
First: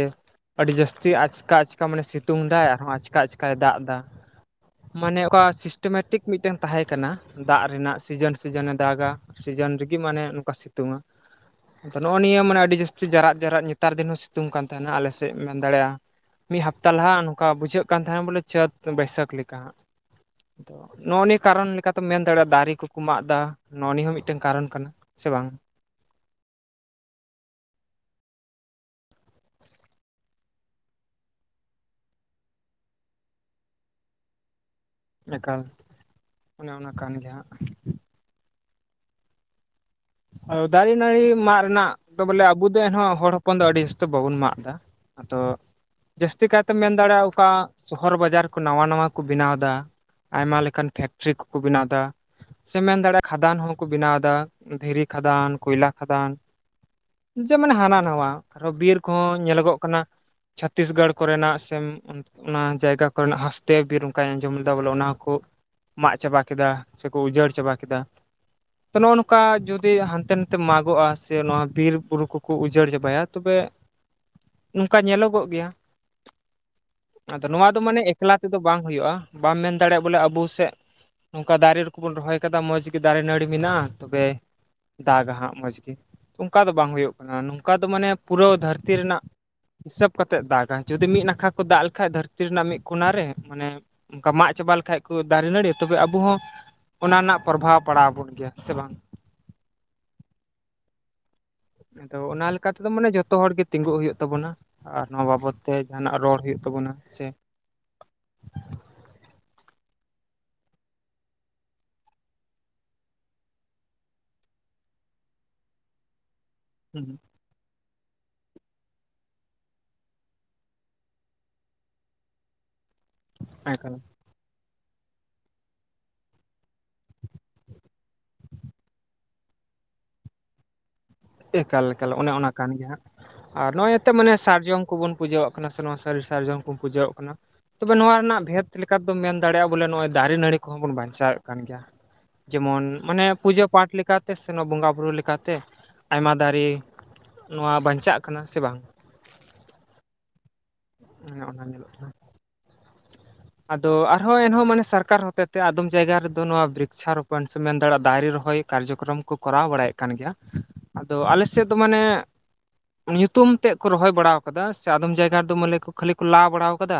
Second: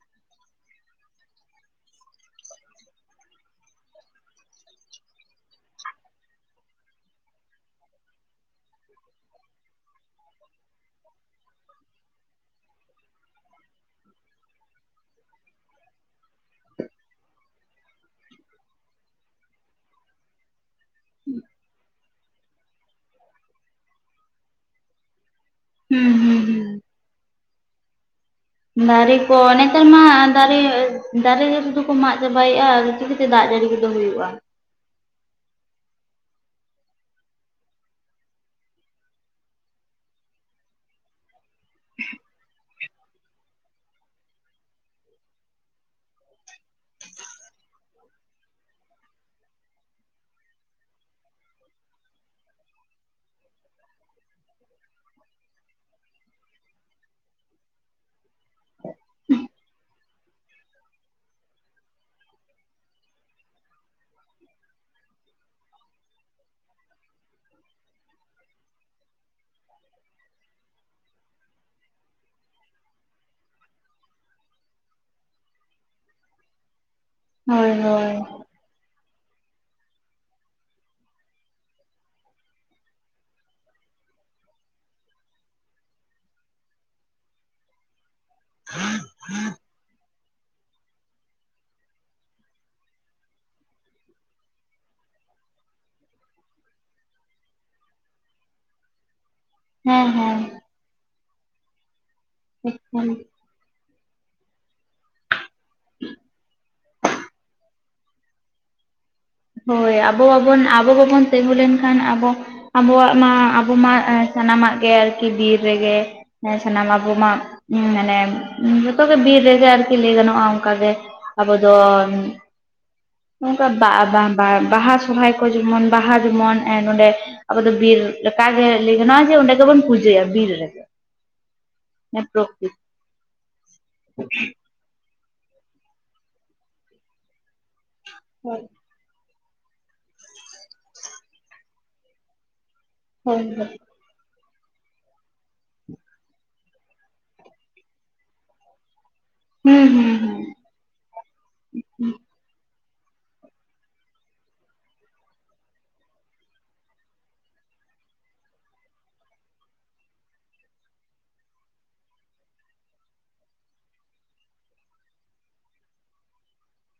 ᱟᱹᱰᱤ ᱡᱟᱹᱥᱛᱤ ᱟᱪᱠᱟ ᱟᱪᱠᱟ ᱢᱟᱱᱮ ᱥᱤᱛᱩᱝ ᱫᱟᱭ ᱟᱨᱦᱚᱸ ᱟᱪᱠᱟ ᱟᱪᱠᱟᱭ ᱫᱟᱜ ᱮᱫᱟ᱾ ᱢᱟᱱᱮ ᱚᱠᱟ ᱥᱤᱥᱴᱮᱢᱮᱴᱤᱠ ᱢᱤᱫᱴᱮᱱ ᱛᱟᱦᱮᱸ ᱠᱟᱱᱟ ᱫᱟᱜ ᱨᱮᱱᱟᱜ ᱥᱤᱡᱟᱹᱱ ᱥᱤᱡᱟᱹᱱᱮ ᱫᱟᱜᱟ ᱥᱤᱡᱟᱹᱱ ᱨᱮᱜᱮ ᱢᱟᱱᱮ ᱱᱚᱝᱠᱟ ᱥᱤᱛᱩᱝᱟ᱾ ᱱᱚᱜ-ᱚ ᱱᱤᱭᱟᱹ ᱢᱟᱱᱮ ᱟᱹᱰᱤ ᱡᱟᱹᱥᱛᱤ ᱡᱟᱨᱟᱜ ᱡᱟᱨᱟᱜ ᱱᱮᱛᱟᱨ ᱫᱤᱱ ᱦᱚᱸ ᱥᱤᱛᱩᱝ ᱠᱟᱱ ᱛᱟᱦᱮᱱᱟ ᱟᱞᱮ ᱥᱮᱜ ᱢᱮᱱ ᱫᱟᱲᱮᱭᱟᱜ-ᱟ᱾ ᱢᱤᱫ ᱦᱟᱯᱛᱟ ᱞᱟᱦᱟ ᱱᱚᱠᱟ ᱵᱩᱡᱷᱟᱹᱜ ᱠᱟᱱ ᱛᱟᱦᱮᱸᱜ ᱵᱚᱞᱮ ᱪᱟᱹᱛ ᱵᱟᱹᱭᱥᱟᱹᱠ ᱞᱮᱠᱟ ᱦᱟᱸᱜ᱾ ᱱᱚᱜ-ᱚ ᱱᱤᱭᱟᱹ ᱠᱟᱨᱚᱱ ᱞᱮᱠᱟ ᱛᱮᱢ ᱢᱮᱱ ᱫᱟᱲᱮᱭᱟᱜ-ᱟ ᱫᱟᱨᱮ ᱠᱩ ᱠᱩ ᱢᱟᱜ ᱮᱫᱟ ᱱᱚᱜ-ᱚ ᱱᱤᱭᱟᱹ ᱦᱚᱸ ᱢᱤᱫᱴᱮᱱ ᱠᱟᱨᱚᱱ ᱠᱟᱱᱟ ᱥᱮ ᱵᱟᱝ᱾ ᱦᱩᱸ᱾ ᱦᱩᱸ ᱦᱩᱸ ᱫᱟᱨᱮ ᱠᱚ ᱱᱮᱛᱟᱨ ᱢᱟ ᱫᱟᱨᱮ ᱫᱟᱨᱮ ᱨᱮ ᱫᱚ ᱠᱚ ᱢᱟᱜ ᱪᱟᱵᱟᱭᱮᱜ-ᱟ ᱟᱫᱚ ᱪᱤᱞᱤ ᱛᱮ ᱫᱟᱜ ᱡᱟᱹᱲᱤ ᱠᱚᱫᱚ ᱦᱩᱭᱩᱜ-ᱟ᱾ ᱮᱠᱟᱞ ᱚᱱᱮ ᱚᱱᱟ ᱠᱟᱱ ᱜᱮᱭᱟ ᱦᱟᱸᱜ᱾ ᱟᱹᱣ ᱫᱟᱨᱮ ᱱᱟᱹᱲᱤ ᱢᱟᱜ ᱨᱮᱱᱟᱜ ᱫᱚ ᱵᱚᱞᱮ ᱟᱵᱚ ᱫᱚ ᱮᱱ ᱦᱚᱸ ᱦᱚᱲ ᱦᱚᱯᱚᱱ ᱫᱚ ᱟᱹᱰᱤ ᱡᱟᱹᱥᱛᱤ‌ ᱫᱚ ᱵᱟᱵᱚᱱ ᱢᱟᱜ ᱮᱫᱟ᱾ ᱟᱫᱚ ᱡᱟᱹᱥᱛᱤ ᱠᱟᱭ ᱛᱮᱢ ᱢᱮᱱ ᱫᱟᱲᱮᱜ-ᱟ ᱚᱠᱟ ᱥᱚᱦᱚᱨ ᱵᱟᱡᱟᱨ ᱠᱚ ᱱᱟᱣᱟ ᱱᱟᱣᱟ ᱠᱚ ᱵᱮᱱᱟᱣ ᱫᱟ᱾ ᱟᱭᱢᱟ ᱞᱮᱠᱟᱱ ᱯᱷᱮᱠᱴᱨᱤ ᱠᱩ ᱠᱩ ᱵᱮᱱᱟᱣ ᱫᱟ ᱥᱮ ᱢᱮᱱ ᱫᱟᱲᱮᱜ-ᱟ ᱠᱷᱟᱫᱟᱱ ᱦᱚᱸ ᱠᱚ ᱵᱮᱱᱟᱣ ᱫᱟ᱾ ᱫᱷᱤᱨᱤ ᱠᱷᱟᱫᱟᱱ ᱠᱩᱭᱞᱟ ᱠᱷᱟᱫᱟᱱ᱾ ᱡᱮ ᱢᱟᱱᱮ ᱦᱟᱱᱟ ᱱᱟᱣᱟ ᱟᱨ ᱦᱚᱸ ᱵᱤᱨ ᱠᱚᱦᱚᱸ ᱧᱮᱞᱚᱜᱚᱜ ᱠᱟᱱᱟ᱾ ᱪᱷᱟᱹᱛᱛᱤᱥᱜᱚᱲ ᱠᱚᱨᱮᱱᱟᱜ ᱥᱮᱢ ᱩᱱ ᱚᱱᱟ ᱡᱟᱭᱜᱟ ᱠᱚᱨᱮ ᱱᱟᱜ ᱦᱟᱸᱥᱴᱮ ᱵᱤᱨ ᱚᱱᱠᱟᱧ ᱟᱸᱡᱚᱢ ᱞᱮᱫᱟ ᱵᱚᱞᱮ ᱚᱱᱟ ᱠᱚ ᱢᱟᱜ ᱪᱟᱵᱟ ᱠᱮᱫᱟ ᱥᱮᱠᱚ ᱩᱡᱟᱹᱲ ᱪᱟᱵᱟ ᱠᱮᱫᱟ ᱛᱚ ᱱᱚᱜ-ᱚ ᱱᱚᱜ ᱠᱟ ᱡᱩᱫᱤ ᱦᱟᱱᱛᱮ ᱱᱟᱛᱮ ᱢᱟᱜᱚᱜ-ᱟ ᱥᱮ ᱱᱚᱣᱟ ᱵᱤᱨ ᱵᱩᱨᱩ ᱠᱚᱠᱚ ᱩᱡᱟᱹᱲ ᱪᱟᱵᱟᱭᱟ ᱛᱚᱵᱮ ᱱᱚᱝᱠᱟ ᱧᱮᱞᱚᱜᱚᱜ ᱜᱮᱭᱟ᱾ ᱟᱫᱚ ᱦᱳᱭ ᱱᱚᱣᱟ ᱫᱚ ᱢᱟᱱᱮ ᱦᱳᱭ ᱮᱠᱞᱟ ᱛᱮᱫᱚ ᱵᱟᱝ ᱦᱩᱭᱩᱜ-ᱟ᱾ ᱵᱟᱢ ᱢᱮᱱ ᱫᱟᱲᱮᱭᱟᱜ-ᱟ ᱵᱚᱞᱮ ᱟᱹᱵᱩ ᱥᱮᱜ ᱱᱚᱝᱠᱟ ᱫᱟᱨᱮ ᱨᱮ ᱠᱚᱵᱚᱱ ᱨᱚᱦᱚᱭ ᱠᱟᱫᱟ ᱢᱚᱡᱽ ᱜᱮ ᱫᱟᱨᱮ ᱱᱟᱹᱲᱤ ᱢᱤᱱᱟᱜ-ᱟ᱾ ᱛᱚᱵᱮᱭ ᱫᱟᱜᱟ ᱦᱟᱸᱜ ᱢᱚᱡᱽ ᱜᱮ᱾ ᱚᱱᱠᱟ ᱫᱚ ᱵᱟᱝ ᱦᱩᱭᱩᱜ ᱠᱟᱱᱟ ᱱᱩᱝᱠᱟ ᱫᱚ ᱢᱟᱱᱮ ᱯᱩᱨᱟᱹᱣ ᱫᱷᱟᱹᱨᱛᱤ ᱨᱮᱱᱟᱜ ᱦᱤᱥᱟᱹᱯ ᱠᱟᱛᱮᱜ ᱫᱟᱜᱟᱭ᱾ ᱡᱩᱫᱤ ᱢᱤᱫ ᱱᱟᱠᱷᱟ ᱠᱚ ᱫᱟᱜ ᱞᱮᱠᱷᱟᱡ ᱫᱷᱟᱹᱨᱛᱤ ᱨᱮᱱᱟᱜ ᱢᱤᱫ ᱠᱚᱱᱟ ᱨᱮ ᱢᱟᱱᱮ ᱚᱱᱠᱟ ᱢᱟᱜ ᱪᱟᱵᱟ ᱞᱮᱠᱷᱟᱡ ᱠᱚ ᱫᱟᱨᱮ ᱱᱟᱹᱲᱤ, ᱛᱚᱵᱮ ᱟᱵᱚ ᱦᱚᱸ ᱚᱱᱟ ᱨᱮᱱᱟᱜ ᱯᱨᱚᱵᱷᱟᱵᱽ ᱯᱟᱲᱟᱣ ᱵᱚᱱ ᱜᱮᱭᱟ᱾ ᱥᱮ ᱵᱟᱝ᱾ ᱦᱮᱸ ᱦᱮᱸ᱾ ᱟᱫᱚ ᱚᱱᱟ ᱞᱮᱠᱟ ᱛᱮᱫᱚ ᱢᱟᱱᱮ ᱮᱠᱫᱚᱢ ᱡᱚᱛᱚ ᱦᱚᱲ ᱜᱮ ᱛᱤᱸᱜᱩᱜ ᱦᱩᱭᱩᱜ ᱛᱟᱵᱚᱱᱟ ᱟᱨ ᱱᱚᱣᱟ ᱵᱟᱵᱚᱛ ᱛᱮ ᱡᱟᱦᱟᱸ ᱱᱟᱜ ᱨᱚᱲ ᱦᱩᱭᱩᱜ ᱛᱟᱵᱚᱱᱟ ᱥᱮ ᱦᱳᱭ ᱟᱵᱚ ᱵᱟᱵᱚᱱ ᱟᱵᱚ ᱵᱟᱵᱚᱱ ᱛᱮᱸᱜᱩ ᱞᱮᱱᱠᱷᱟᱱ ᱟᱵᱚ ᱟᱵᱚᱣᱟᱜ ᱢᱟ ᱟᱵᱚ ᱢᱟ ᱮ ᱥᱟᱱᱟᱢᱟᱜ ᱜᱮ ᱟᱨᱠᱤ ᱵᱤᱨ ᱨᱮᱜᱮ᱾ ᱦᱮᱸ ᱥᱟᱱᱟᱢ ᱟᱵᱚ ᱢᱟ ᱩᱸ ᱢᱟᱱᱮ ᱡᱚᱛᱚ ᱜᱮ ᱵᱤᱨ ᱨᱮᱜᱮ ᱟᱨᱠᱤ ᱞᱟᱹᱭ ᱜᱟᱱᱚᱜ-ᱟ ᱚᱱᱠᱟ ᱜᱮ᱾ ᱟᱵᱚ ᱫᱚ ᱱᱚᱝᱠᱟ ᱵᱟ ᱮᱠᱟᱞ ᱟᱯ ᱵᱟᱝ ᱵᱟ ᱵᱟᱦᱟ ᱥᱚᱨᱦᱟᱭ ᱠᱚ ᱡᱮᱢᱚᱱ ᱵᱟᱦᱟ ᱮᱸ ᱡᱮᱢᱚᱱ ᱱᱚᱸᱰᱮ ᱟᱵᱚ ᱫᱚ ᱵᱤᱨ ᱞᱮᱠᱟ ᱜᱮ ᱞᱟᱹᱭ ᱜᱟᱱᱚᱜ-ᱟ ᱡᱮ ᱚᱸᱰᱮ ᱜᱮᱵᱚᱱ ᱯᱩᱡᱟᱹᱭᱟ ᱵᱤᱨ ᱨᱮ᱾ ᱮᱠᱟᱞ ᱮᱠᱟᱞ ᱚᱱᱮ ᱚᱱᱟ ᱠᱟᱱ ᱜᱮᱭᱟ ᱦᱟᱸᱜ ᱟᱨ ᱱᱚᱜ-ᱚᱭ ᱮᱛᱮᱜ ᱢᱟᱱᱮ ᱥᱟᱨᱡᱚᱢ ᱠᱚ ᱵᱚᱱ ᱯᱩᱡᱟᱹᱣᱟᱜ ᱠᱟᱱᱟ ᱥᱮ ᱱᱚᱣᱟ ᱥᱟᱹᱨᱤ ᱥᱟᱨᱡᱚᱢ ᱠᱚ ᱯᱩᱡᱟᱹᱣᱟᱜ ᱠᱟᱱᱟ᱾ ᱛᱚᱵᱮ ᱱᱚᱣᱟ ᱨᱮᱱᱟᱜ ᱦᱳᱭ ᱵᱷᱮᱫᱽ ᱞᱮᱠ ᱠᱟ‌ ᱛ ᱫᱚᱢ ᱢᱮᱱ ᱫᱟᱲᱮᱭᱟᱜ-ᱟ ᱵᱚᱞᱮ ᱱᱚᱜ-ᱚᱭ ᱫᱟᱨᱮ ᱱᱟᱹᱲᱤ ᱠᱚᱦᱚᱸ ᱵᱚᱱ ᱵᱟᱧᱪᱟᱣᱮᱜ ᱠᱟᱱ ᱜᱮᱭᱟ᱾ ᱡᱮᱢᱚᱱ ᱢᱟᱱᱮ ᱦᱳᱭ ᱯᱩᱡᱟᱹ ᱦᱳᱭ ᱯᱟᱴ ᱞᱮᱠᱟ ᱛᱮ ᱥᱮ ᱱᱚᱶᱟ ᱵᱚᱸᱜᱟ ᱵᱩᱨᱩ ᱞᱮᱠᱟ ᱛᱮ᱾ ᱟᱭᱢᱟ ᱫᱟᱨᱤ ᱱᱚᱣᱟ ᱵᱟᱧᱪᱟᱜ ᱠᱟᱱᱟ ᱥᱮ ᱵᱟᱝ? ᱦᱩᱸ ᱦᱩᱸ ᱦᱩᱸ᱾ ᱦᱮᱸ ᱚᱱᱟ ᱧᱮᱞᱚᱜ ᱠᱟᱱᱟ? ᱟᱫᱚ ᱟᱨ ᱦᱚᱸ ᱮᱱᱦᱚᱸ ᱢᱟᱱᱮ ᱥᱟᱨᱠᱟᱨ ᱦᱚᱛᱮᱛᱮ ᱟᱫᱚᱢ ᱡᱟᱭᱜᱟ ᱨᱮᱫᱚ ᱱᱚᱣᱟ ᱵᱽᱨᱤᱠᱪᱷᱟ ᱨᱚᱯᱚᱱ ᱥᱮᱢ ᱢᱮᱱ ᱫᱟᱲᱮᱜ-ᱟ ᱫᱟᱨᱤ ᱨᱚᱦᱚᱭᱸ ᱠᱟᱨᱡᱚᱠᱨᱚᱢ ᱠᱚ ᱠᱚᱨᱟᱣ ᱵᱟᱲᱟᱭᱮᱜ ᱠᱟᱱ ᱜᱮᱭᱟ, ᱟᱫᱚ ᱟᱞᱮ ᱥᱮᱜ ᱫᱚ ᱢᱟᱱᱮ ᱚᱱᱤ ᱧᱩᱛᱩᱢ ᱛᱮᱫ ᱠᱚ ᱨᱚᱦᱚᱭ ᱵᱟᱲᱟᱣ ᱟᱠᱟᱫᱟ ᱥᱮ ᱟᱫᱚᱢ ᱡᱟᱭᱜᱟ ᱨᱮᱫᱚ ᱢᱟᱱᱮ ᱠᱚ ᱠᱷᱟᱹᱞᱤ ᱠᱚ ᱞᱟ ᱵᱟᱲᱟᱣ ᱟᱠᱟᱫᱟ᱾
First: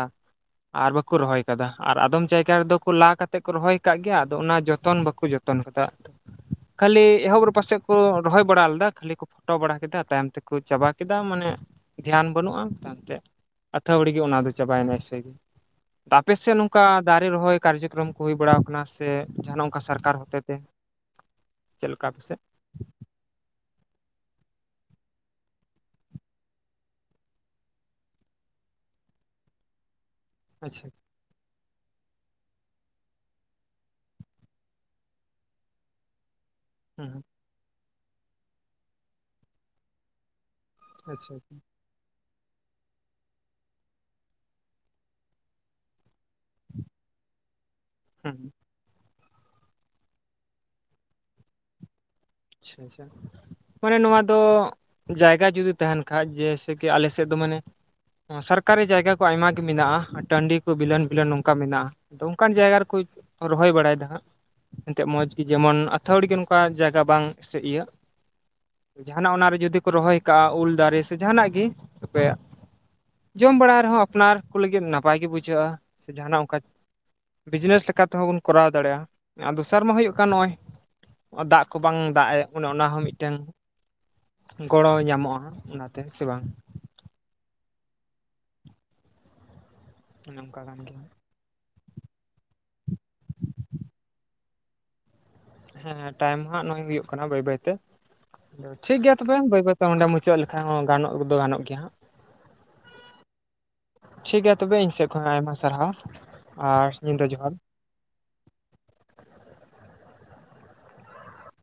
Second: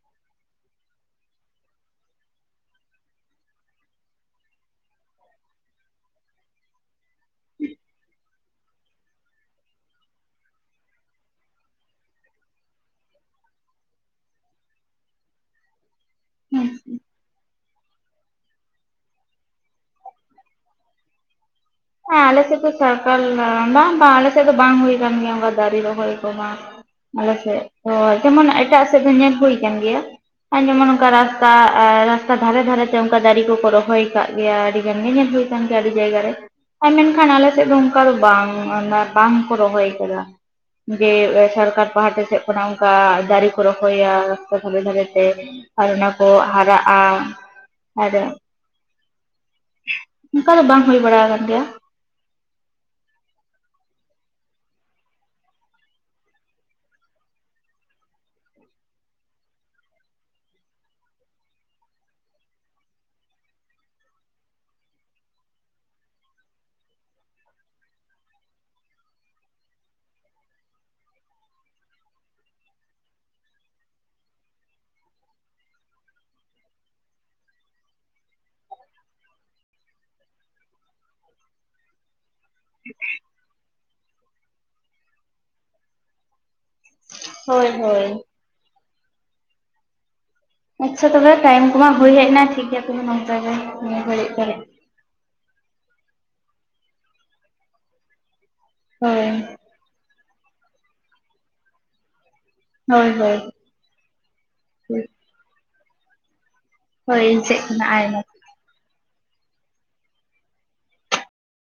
ᱟᱨ ᱵᱟᱠ ᱠᱩ ᱨᱚᱦᱚᱭ ᱟᱠᱟᱫᱟ ᱟᱨ ᱟᱫᱚᱢ ᱡᱟᱭᱜᱟ ᱨᱮᱫᱚ ᱠᱚ ᱞᱟ ᱠᱟᱛᱮᱜ ᱠᱚ ᱨᱚᱦᱚᱭ ᱠᱟᱜ ᱜᱮᱭᱟ ᱟᱫᱚ ᱚᱱᱟ ᱡᱚᱛᱚᱱ ᱵᱟᱠᱚ ᱡᱚᱛᱚᱱ ᱠᱟᱫᱟ᱾ ᱠᱷᱟᱹᱞᱤ ᱮᱦᱚᱵ ᱨᱮ ᱯᱟᱥᱮ ᱠᱚ ᱨᱚᱦᱚᱭ ᱵᱟᱲᱟ ᱞᱮᱫᱟ ᱠᱷᱟᱹᱞᱤ ᱠᱚ ᱯᱷᱳᱴᱳ ᱵᱟᱲᱟ ᱠᱮᱫᱟ, ᱛᱟᱭᱚᱢ ᱛᱮᱠᱚ ᱪᱟᱵᱟ ᱠᱮᱫᱟ ᱢᱟᱱᱮ ᱫᱷᱮᱭᱟᱱ ᱵᱟᱹᱱᱩᱜ-ᱟ [unintelligible] ᱟᱹᱛᱷᱟᱣᱲᱤ ᱜᱮ ᱚᱱᱟ ᱫᱚ ᱪᱟᱵᱟᱭᱱᱟ ᱮᱥᱮ ᱜᱮ᱾ ᱴᱟ ᱟᱯᱮ ᱥᱮᱫ ᱦᱩᱸ ᱱᱚᱝᱠᱟ ᱫᱟᱨᱮ ᱨᱚᱦᱚᱭ ᱠᱟᱨᱡᱚᱠᱨᱚᱢ ᱠᱚ ᱦᱩᱭ ᱵᱟᱲᱟᱣ ᱠᱟᱱᱟ ᱥᱮ ᱡᱟᱦᱟᱱᱟᱜ ᱚᱱᱠᱟ ᱥᱚᱨᱠᱟᱨ ᱦᱚᱛᱮᱛᱮ? ᱟ ᱟᱞᱮ ᱥᱮᱫ ᱫᱚ ᱥᱚᱨᱠᱟᱨ ᱨᱟ ᱵᱟᱝ ᱵᱟᱝ ᱟᱞᱮ ᱥᱮᱫ ᱫᱚ ᱵᱟᱝ ᱦᱩᱭ ᱟᱠᱟᱱ ᱜᱮᱭᱟ ᱚᱱᱠᱟ ᱫᱟᱨᱮ ᱨᱚᱦᱚᱭ ᱠᱚ ᱵᱟᱝ ᱟᱞᱮ ᱥᱮᱫ ᱛᱚ ᱡᱮᱢᱚᱱ ᱮᱴᱟᱜ ᱥᱮᱫ ᱫᱚ ᱧᱮᱞ ᱦᱩᱭ ᱠᱟᱱ ᱜᱮᱭᱟ ᱟᱨ ᱟᱪᱪᱷᱟ ᱡᱮᱢᱚᱱ ᱚᱱᱠᱟ ᱨᱟᱥ ᱠᱟ ᱟᱨ ᱨᱟᱥᱛᱟ ᱫᱷᱟᱨᱮ ᱫᱷᱟᱨᱮᱛᱮ ᱚᱱᱠᱟ ᱫᱟᱨᱮ ᱠᱚᱠᱚ ᱨᱚᱦᱚᱭ ᱠᱟᱜ ᱜᱮᱭᱟ, ᱟᱹᱰᱤ ᱜᱟᱱ ᱜᱮ ᱧᱮᱞ ᱦᱩᱭ ᱠᱟᱱ ᱜᱮᱭᱟ ᱟᱹᱰᱤ ᱡᱟᱭᱜᱟ ᱨᱮ᱾ ᱟᱨ ᱦᱩᱸ ᱢᱮᱱᱠᱷᱟᱱ ᱟᱞᱮ ᱥᱮᱫ ᱫᱚ ᱚᱱᱠᱟ ᱫᱚ ᱵᱟᱝ ᱚᱱᱟ ᱵᱟᱝ ᱠᱚ ᱨᱚᱦᱚᱭ ᱠᱟᱫᱟ᱾ ᱡᱮ ᱟᱪᱪᱷᱟ ᱥᱚᱨᱠᱟᱨ ᱯᱟᱦᱴᱟ ᱥᱮᱫ ᱠᱷᱚᱱᱟᱜ ᱚᱱᱠᱟ ᱫᱟᱨᱮ ᱠᱚ ᱨᱚᱦᱚᱭᱟ ᱠᱚ ᱨᱟᱥᱛᱟ ᱫᱷᱟᱨᱮ ᱫᱷᱟᱨᱮᱛᱮ᱾ ᱟᱨ ᱚᱱᱟ ᱠᱚ ᱦᱟᱨᱟᱜ-ᱟ᱾ ᱟᱨᱚ ᱦᱩᱸ ᱚᱱᱠᱟ ᱫᱚ ᱵᱟᱝ ᱦᱩᱭ ᱵᱟᱲᱟ ᱟᱠᱟᱱ ᱜᱮᱭᱟ᱾ ᱪᱷᱟᱸ ᱪᱷᱟᱸ᱾ ᱢᱟᱱᱮ ᱱᱚᱣᱟ ᱫᱚ᱾ ᱡᱟᱭᱜᱟ ᱡᱩᱫᱤ ᱛᱟᱦᱮᱱ ᱠᱷᱟᱡ ᱡᱮᱭᱥᱮ ᱠᱤ ᱟᱞᱮ ᱥᱮᱫ ᱫᱚ ᱢᱟᱱᱮ ᱥᱟᱨᱠᱟᱨᱤ ᱡᱟᱭᱜᱟ ᱠᱚ ᱟᱭᱢᱟ ᱜᱤ ᱢᱮᱱᱟᱜ-ᱟ᱾ ᱴᱟᱺᱰᱤ ᱠᱩ ᱵᱤᱞᱟ. ᱱ ᱵᱤᱞᱟ. ᱱ ᱱᱚᱝᱠᱟ ᱢᱮᱱᱟᱜ-ᱟ᱾ ᱟᱫᱚ ᱚᱱᱠᱟᱱ ᱡᱟᱭᱜᱟ ᱨᱮᱠᱩ ᱨᱚᱦᱚᱭ ᱵᱟᱲᱟᱭ ᱫᱟ ᱦᱟᱸᱜ᱾ ᱮᱱᱛᱮᱜ ᱢᱚᱡᱽ ᱜᱤ ᱡᱮᱢᱚᱱ ᱟᱛᱷᱟ. ᱣᱲᱤ ᱜᱮ ᱱᱚᱝᱠᱟ ᱡᱟᱭᱜᱟ ᱵᱟᱝ ᱥᱮ ᱤᱭᱟᱹ ᱡᱟᱦᱟᱱᱟᱜ ᱚᱱᱟᱨᱮ ᱡᱩᱫᱤ ᱠᱚ ᱨᱚᱦᱚᱭ ᱠᱟᱜ-ᱟ ᱩᱞ ᱫᱟᱨᱮ ᱥᱮ ᱡᱟᱦᱟᱱᱟᱜ ᱜᱤ ᱛᱚᱯᱮᱼᱼᱼ ᱡᱚᱢ ᱵᱟᱲᱟ ᱨᱮᱦᱚᱸ ᱟᱯᱱᱟᱨ ᱠᱩ ᱞᱤᱜᱤᱫ ᱱᱟᱯᱟᱭ ᱜᱮ ᱵᱩᱡᱷᱟᱹᱜ-ᱟ ᱥᱮ ᱡᱟᱦᱟᱱᱟᱜ ᱚᱱᱠᱟᱼᱼᱼ ᱵᱤᱡᱽᱱᱮᱥ ᱞᱮᱠᱟ ᱛᱮᱦᱚᱸ ᱵᱚᱱ ᱠᱚᱨᱟᱣ ᱫᱟᱲᱮᱭᱟᱜ-ᱟ ᱫᱚᱥᱟᱨ ᱢᱟ ᱦᱩᱭᱩᱜ ᱠᱟᱱ ᱱᱚᱜ-ᱚᱭᱼᱼᱼ ᱫᱟᱜ ᱠᱚ ᱵᱟᱝ ᱫᱟᱜ ᱮ ᱚᱱᱮ ᱚᱱᱟ ᱦᱚᱸ ᱢᱤᱫᱴᱮᱱ ᱜᱚᱲᱚ ᱧᱟᱢᱚᱜ-ᱟ ᱚᱱᱟᱛᱮ ᱦᱮᱥᱮ ᱵᱟᱝ? ᱦᱳᱭ ᱦᱳᱭ᱾ ᱚᱱᱮ ᱚᱱᱠᱟ ᱠᱟᱱ ᱜᱮᱭᱟ ᱟᱪᱪᱷᱟ ᱛᱚᱵᱮ ᱴᱟᱭᱤᱢ ᱠᱚᱢᱟ ᱦᱩᱭ ᱦᱮᱡ ᱮᱱᱟ ᱴᱷᱤᱠ ᱜᱮᱭᱟ ᱛᱚᱵᱮ ᱱᱚᱝᱠᱟ ᱜᱮ ᱱᱩᱱ ᱜᱷᱟᱹᱲᱤᱡ᱾ [unintelligible] ᱦᱮᱸ ᱴᱟᱭᱤᱢ ᱢᱟ ᱦᱟᱜ ᱱᱚᱜ-ᱚᱭ ᱦᱩᱭᱩᱜ ᱠᱟᱱᱟ ᱵᱟᱹᱭ ᱵᱟᱹᱭᱛᱮ ᱟᱫᱚ ᱴᱷᱤᱠ ᱜᱮᱭᱟ ᱦᱳᱭ ᱛᱚᱵᱮ ᱵᱟᱹᱭ ᱵᱟᱹᱭᱼᱼᱼ ᱛᱮ ᱚᱸᱰᱮ ᱢᱩᱪᱟᱹᱜ ᱞᱮᱠᱷᱟᱱ ᱦᱚᱸ ᱜᱟᱱᱚᱜ ᱫᱚ ᱜᱟᱱᱚᱜ ᱜᱮᱭᱟ ᱦᱟᱸᱜ᱾ ᱦᱳᱭ ᱦᱳᱭ᱾ ᱴᱷᱤᱠ ᱜᱮᱭᱟ ᱛᱚᱵᱮ ᱤᱧ ᱦᱳᱭ ᱥᱮᱫ ᱠᱷᱚᱱ ᱦᱚᱸ ᱟᱭᱢᱟ ᱥᱟᱨᱦᱟᱣ᱾ ᱟᱨ ᱦᱳᱭ ᱧᱤᱫᱟᱹ ᱤᱧ ᱡᱚᱦᱟᱨ ᱥᱮᱫ ᱠᱷᱚᱱᱟᱜ ᱟᱭᱢᱟᱼᱼᱼ